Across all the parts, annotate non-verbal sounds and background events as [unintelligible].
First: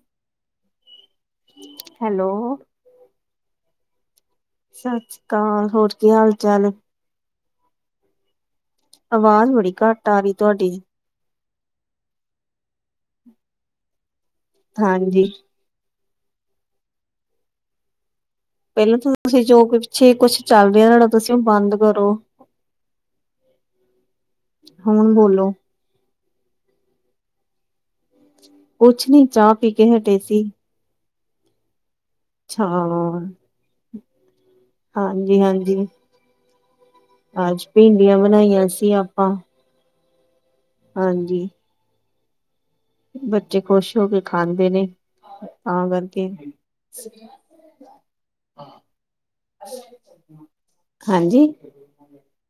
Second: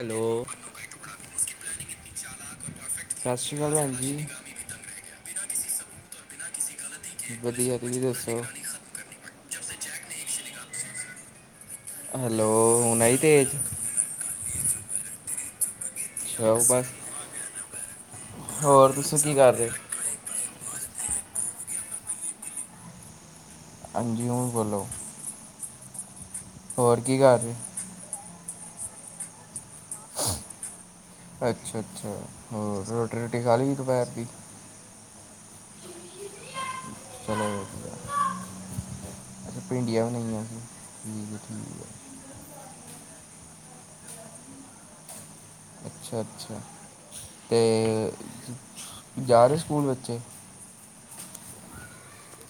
Hello, hello, ਸਤਿ ਸ਼੍ਰੀ ਅਕਾਲ ਭੈਣ ਜੀ। ਸਤਿ ਸ਼੍ਰੀ ਅਕਾਲ। ਹੋਰ ਕੀ ਹਾਲ- ਚਾਲ? ਵਧੀਆ ਤੁਸੀਂ ਦੱਸੋ? ਆਵਾਜ਼ ਬੜੀ ਘੱਟ ਆ ਰਹੀ ਤੁਹਾਡੀ। ਹੈਲੋ, ਹੁਣ ਆਈ ਤੇਜ। ਹਾਂਜੀ। ਖਾਵੋ ਬਸ। ਪਹਿਲਾਂ ਤਾਂ ਕੀ ਤੁਸੀਂ ਕਰ ਜੋ ਰਹੇ ਪਿੱਛੇ ਕੁਛ ਚੱਲ ਰਿਹਾ ਤੁਾ ਤੁਸੀਂ ਉਹ ਬੰਦ ਕਰੋ। ਹਾਂਜੀ, ਹੁਣ ਬੋਲੋ। ਹੁਣ ਬੋਲੋ। ਹੋਰ ਕੀ ਕਰ ਰਹੇ? ਕੁਛ ਨੀ, ਚਾਹ ਪੀ ਕੇ ਹਟੇ ਸੀ। ਅੱਛਾ -ਅੱਛਾ। ਅੱਛਾ ਹੋਰ ਰੋਟੀ -ਰੋਟੀ ਖਾ ਲਈ ਦੁਪਹਿਰ ਦੀ। ਹਾਂਜੀ -ਹਾਂਜੀ। ਚਲੋ ਅੱਜ ਵਧੀਆ ਭਿੰਡੀਆਂ ਬਣਾਈਆਂ ਸੀ ਆਪਾਂ। ਭਿੰਡੀਆਂ ਵੀ ਬਣਾਆਂ ਸੀਂ। ਹਾਂਜੀ ਠੀਕ ਹੈ। ਬੱਚੇ ਖ਼ੁਸ਼ ਹੋ ਕੇ ਖਾਂਦੇ ਨੇ। ਤਾਂ ਅੱਛਾ- ਕਰਕੇ ਅੱਛਾ। ਤੇ, ਜਾ ਰਹੇ ਸਕੂਲ ਬੱਚੇ। ਹਾਂਜੀ।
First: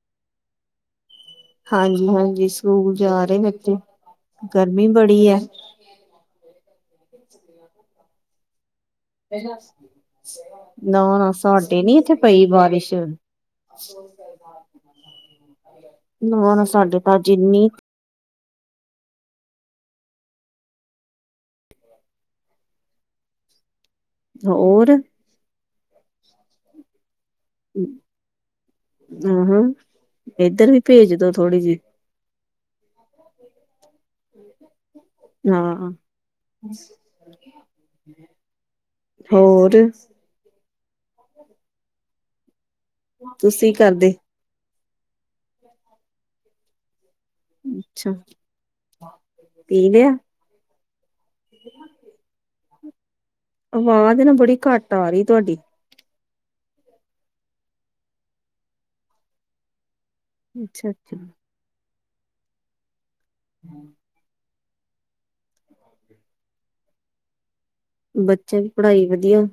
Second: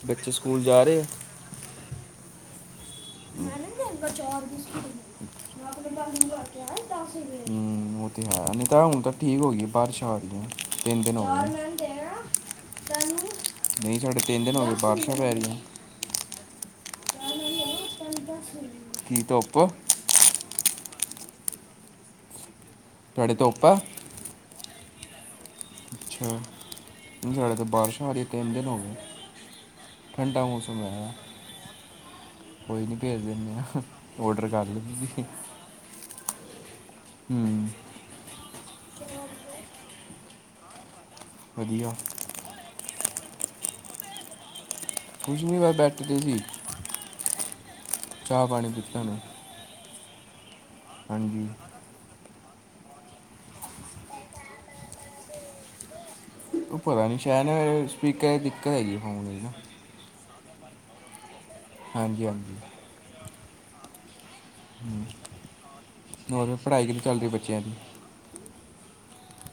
ਬੱਚੇ ਸਕੂਲ ਜਾ ਰਹੇ ਆ। ਹਾਂਜੀ -ਹਾਂਜੀ ਸਕੂਲ ਜਾ ਰਹੇ ਬੱਚੇ, ਗਰਮੀ ਬੜੀ ਹੈ। ਹੂ, ਉਹ ਤੇ ਹੈ ਨਹੀਂ ਤਾਂ ਹੁਣ ਤਾਂ। ਠੀਕ ਹੋ ਗਈ ਬਾਰਿਸ਼ ਆ ਰਹੀ ਹੈ ਤਿੰਨ ਦਿਨ ਨਾ- ਹੋ ਨਾ ਗਏ ਸਾਡੇ ਨੀ ਇਥੇ- ਪਈ ਬਾਰਿਸ਼। ਨਹੀਂ ਸਾਡੇ ਤਿੰਨ ਦਿਨ ਹੋ ਗਏ ਬਾਰਿਸ਼ਾਂ ਪੈ ਰਹੀਆਂ ਨਾ ਸਾਡੇ ਤਾਂ ਜਿਨੀ- ਚਦਾ [unintelligible] [unintelligible] ਕੀ ਧੁੱਪ- ਤੁਹਾਡੇ ਧੁੱਪ ਏ। ਹੋਰ। ਅੱਛਾ। ਲੁਧਿਆਣੇ ਤਾਂ ਆਹਾਂ ਬਾਰਿਸ਼ਾਂ ਹੋ ਰਹੀਆਂ ਤਿੰਨ ਦਿਨ ਹੋ ਗਏ ਠੰਡਾ ਏਧਰ ਵੀ ਮੌਸਮ ਭੇਜ ਹੈ। ਦੋ ਥੋੜ੍ਹੀ ਜਿਹੀ ਕੋਈ ਨਹੀਂ ਭੇਜ ਦਿੰਦੇ ਹਾਂ। ਔਡਰ ਕਰ ਲੈਂ ਤੁਸੀਂ ਹਾਂ ਹੁ। ਹੋਰ। ਵਧੀਆ। ਤੁਸੀਂ ਕੀ ਕਰਦੇ। ਕੁਛ ਨਹੀਂ ਵ ਬੈਠੇ ਦੇ ਸੀ ਅਛਾ ਚਾਹ ਪਾਣੀ ਪੀਤਾ ਨੂੰ ਪੀ ਲਿਆ- ਹਾਂਜੀ- ਆਵਾਜ਼ ਨਾ ਬੜੀ ਘੱਟ ਆ ਰਹੀ ਤੁਹਾਡੀ- ਉਹ ਪਤਾ ਨੀ ਸ਼ਾਇਦ ਸਪੀਕਰ ਦਿੱਕਤ ਹੈਗੀ ਫੋਨ ਦੀ ਨਾ ਅਛਾ- ਅਛਾ। ਹਾਂਜੀ- ਹਾਂਜੀ। ਹੁ [inaudible] [inaudible] ਹੋਰ ਫੇਰ ਪੜ੍ਹਾਈ ਕਿਵੇ ਚੱਲਦੀ ਬੱਚਿਆਂ ਦੀ ਬੱਚਿਆਂ ਦੀ ਪੜ੍ਹਾਈ ਵਧੀਆ-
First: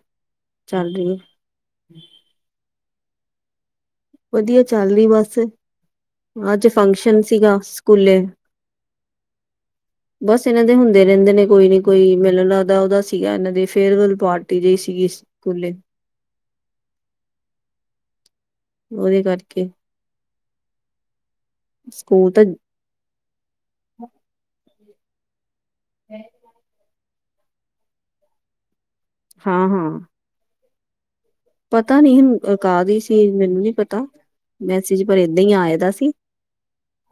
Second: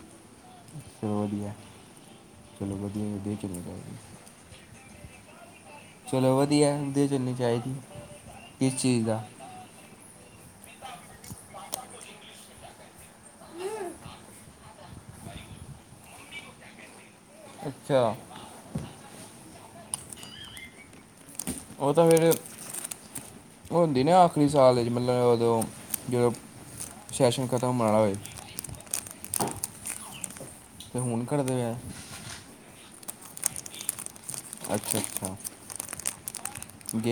ਚੱਲ ਰਹੀ ਹੈ ਚਲੋ ਵਧੀਆ ਚਲੋ ਵਧੀਆ ਵਧੀਆ ਹੀ ਚਲਨੀ ਚਾਹੀਦੀ- ਵਧੀਆ ਚੱਲ ਰਹੀ ਬਸ ਚਲੋ ਅਜ ਵਧੀਆ ਵਧੀਆ ਫੰਗਸ਼ਨ ਚੱਲਣੀ ਸੀਗਾ ਚਾਹੀਦੀ ਸਕੂਲੇ ਕਿਸ ਚੀਜ਼ ਦਾ ਬਸ ਇਹਨਾਂ ਦੇ ਹੁੰਦੇ ਰਹਿਦੇ ਨੇ ਕੋਈ ਨੀ ਕੋਈ ਮੈਨੂੰ ਲੱਗਦਾ ਉਹਦਾ ਸੀਗਾ ਇਹਨਾਂ ਦੀ ਫੇਅਰਵੈਲ ਪਾਰਟੀ ਜਿਹੀ ਸੀਗੀ ਸਕੂਲੇ- ਅੱਛਾ- ਉਹਦੇ ਕਰਕੇ- ਉਹ ਤਾਂ ਫੇਰ ਹੋਦੀ ਨਾ ਆਖਰੀ ਸਾਲ ਮਤਲਬ ਓਦੋ- ਜਦੋਂ ਸੈਸ਼ਨ ਖ਼ਤਮ ਹੋਇਆ ਹੋਵੇ- ਹਾਂ -ਹਾਂ- ਤੇ ਹੁਣ ਕਰਦੇ- ਆ ਪਤਾ ਨੀ ਹੁ ਅ ਕਾਹਦੀ ਸੀ ਮੈਨੂੰ ਨੀ ਪਤਾ- ਅੱਛਾ ਮੈਸੀਜ ਪਰ ਅੱਛਾ ਏਦਾਂ ਹੀ ਆਏ ਦਾ ਸੀ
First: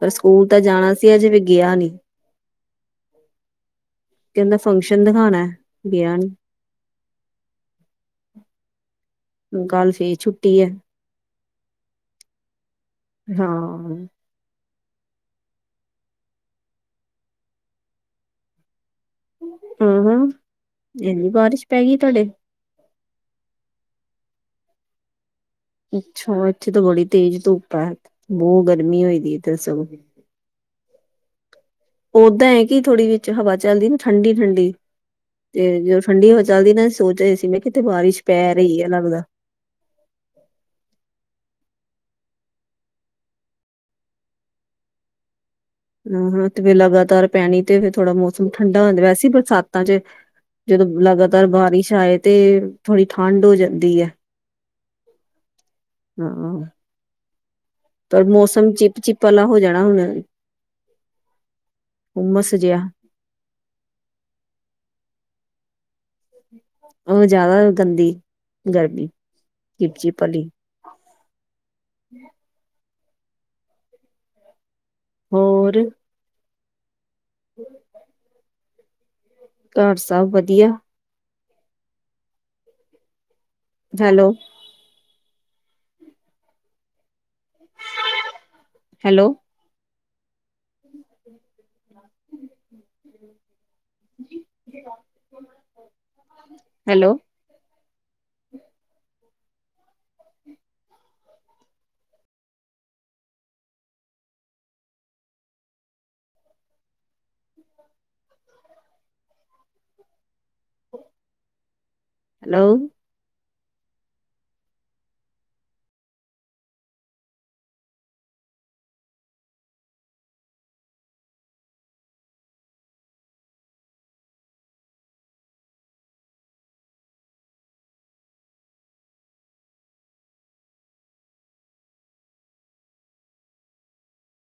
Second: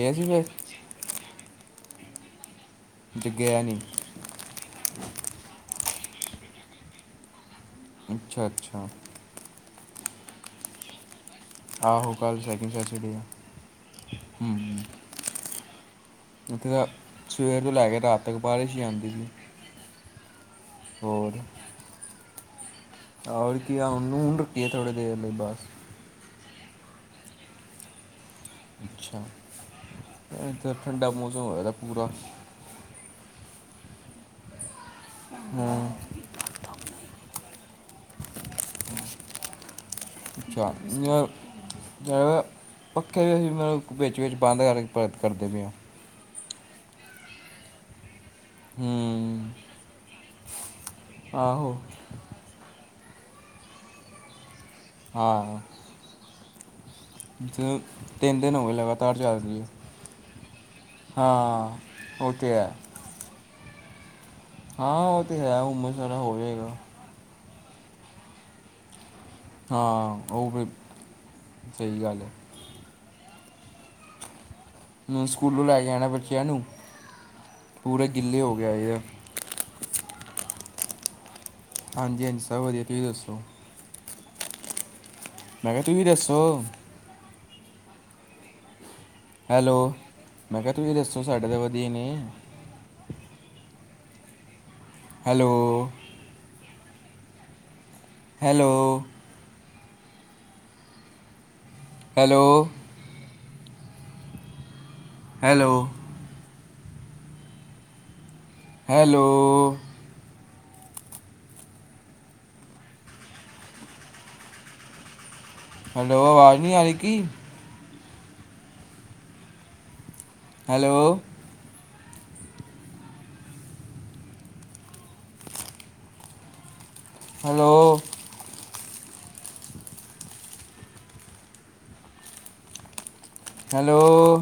ਪਰ ਸੀ ਸਕੂਲ ਫਿਰ ਤਾਂ ਜਾਣਾ ਸੀ ਅੱਜ ਵੀ ਏ ਗਿਆ ਨੀ। ਗਿਆ ਨਹੀ। ਕਹਿੰਦਾ ਫੰਗਸ਼ਨ ਦਖਾਣਾ ਗਿਆ ਨਹੀ - ਅੱਛਾ- ਅੱਛਾ ਕੱਲ ਫੇਰ ਛੁੱਟੀ ਹੈ। ਆਹੋ ਕੱਲ ਸੈਕਿੰਡ ਸੈਟਰਡੇ ਏ- ਹਾਂ- ਹੁ ਉਥੇ ਤਾਂ ਸਵੇਰ ਤੋਂ ਲੈ ਕੇ ਰਾਤ ਤੱਕ ਬਾਰਿਸ਼ ਹੀ ਆਂਦੀ ਰੀ। ਹਾਂ- ਹਾਂ ਏਂਨੀ ਬਾਰਿਸ਼ ਪੈ ਗਈ ਤੁਹਾਡੇ- ਹੋਰ ਕੀ ਇਹ ੳਨੂੰ ਹੁਣ ਰੱਖੀਏ ਥੋੜੇ ਦੇਰ ਲਈ ਬਸ ਅੱਛਾ ਇੱਥੇ ਤਾਂ ਬੜੀ ਤੇਜ਼ ਧੁੱਪ ਆ, ਬੋ ਗਰਮੀ ਹੋਈ ਦੀ ਸਗੋ। ਇਥੇ ਠੰਡਾ ਮੌਸਮ ਹੋਇਆ ਦਾ। ਓਦਾਂ ਹੈ ਕਿ ਥੋੜੀ ਵਿਚ ਹਵਾ ਚੱਲਦੀ ਨਾ ਠੰਡੀ ਠੰਡੀ ਤੇ ਹਾਂ ਜਦੋਂ ਠੰਡੀ ਹਵਾ ਚੱਲਦੀ ਨਾ ਸੋਚ ਰਹੇ ਸੀ ਮੈਂ ਕਿਤੇ ਬਾਰਿਸ਼ ਪੈ ਰਹੀ ਹੈ ਲੱਗਦਾ [inaudible] [inaudible] ਪੱਖੇ ਵੀ ਅਸੀਂ ਮਤਲਬ ਵਿੱਚ ਵਿੱਚ ਬੰਦ ਕਰ ਕਰਦੇ ਪਏ ਆ। ਹੂੰ, ਹੂੰ ਤੇ ਫਿਰ ਲਗਾਤਾਰ ਪੈਣੀ ਤੇ ਫਿਰ ਥੋੜਾ ਮੌਸਮ ਠੰਡਾ ਹੋ ਜਾਂਦਾ। ਵੈਸੇ ਹੂੰ ਬਰਸਾਤਾਂ 'ਚ ਜਦੋਂ ਲਗਾਤਾਰ ਆਹੋ ਬਾਰਿਸ਼ ਆਏ ਤੇ, ਥੋੜ੍ਹੀ ਠੰਡ ਹੋ ਜਾਂਦੀ ਹੈ। ਹਾਂ ਹਾਂ ਜ ਪਰ ਤਿੰਨ ਦਿਨ ਹੋ ਮੌਸਮ ਗਏ ਚਿਪ ਲਗਾਤਾਰ ਚਿਪ ਚੱਲ ਵਾਲਾ ਹੋ ਰਹੀ ਹੈ। ਜਾਣਾ ਹੁਣ ਹਾਂ, ਉਹ ਤੇ ਹੁਮਸ ਹੈ। ਜਿਹਾ ਹਾਂ ਉਹ ਤੇ ਹੈ। ਹੁੰਮਸ ਵਾਲਾ ਹੋ ਜਾਏਗਾ। ਉਹ ਜ਼ਿਆਦਾ ਗੰਦੀ, ਗਰਮੀ- ਚਿਪ ਹਾਂ, ਚਿਪ ਵਾਲੀ ਉਹ ਵੀ, ਸਹੀ ਗੱਲ ਹੈ। ਸਕੂਲੋ ਹੋਰ ਲੈ ਕੇ ਆਉਣਾ ਬੱਚਿਆਂ ਨੂੰ, ਪੂਰੇ ਗਿਲੇ ਹੋ ਕੇ ਆਏ ਆ ਘਰ ਸਭ ਵਧੀਆ- ਹਾਂਜੀ- ਹਾਂਜੀ ਸਭ ਵਧੀਆ, ਤੁਸੀ ਦੱਸੋ- ਹੈਲੋ- ਮੈ ਕਿਹਾ ਤੁਸੀ ਦੱਸੋ ਹੈਲੋ- ਹੈਲੋ, ਮੈ ਕਿਹਾ ਤੁਸੀ ਦੱਸੋ, ਸਾਡੇ ਤੇ ਵਧੀਆ ਨੇ- [inaudible] hello hello hello hello hello hello hello hello, ਆਵਾਜ਼ ਨਹੀਂ ਆ ਰਹੀ ਕੀ? Hello hello hello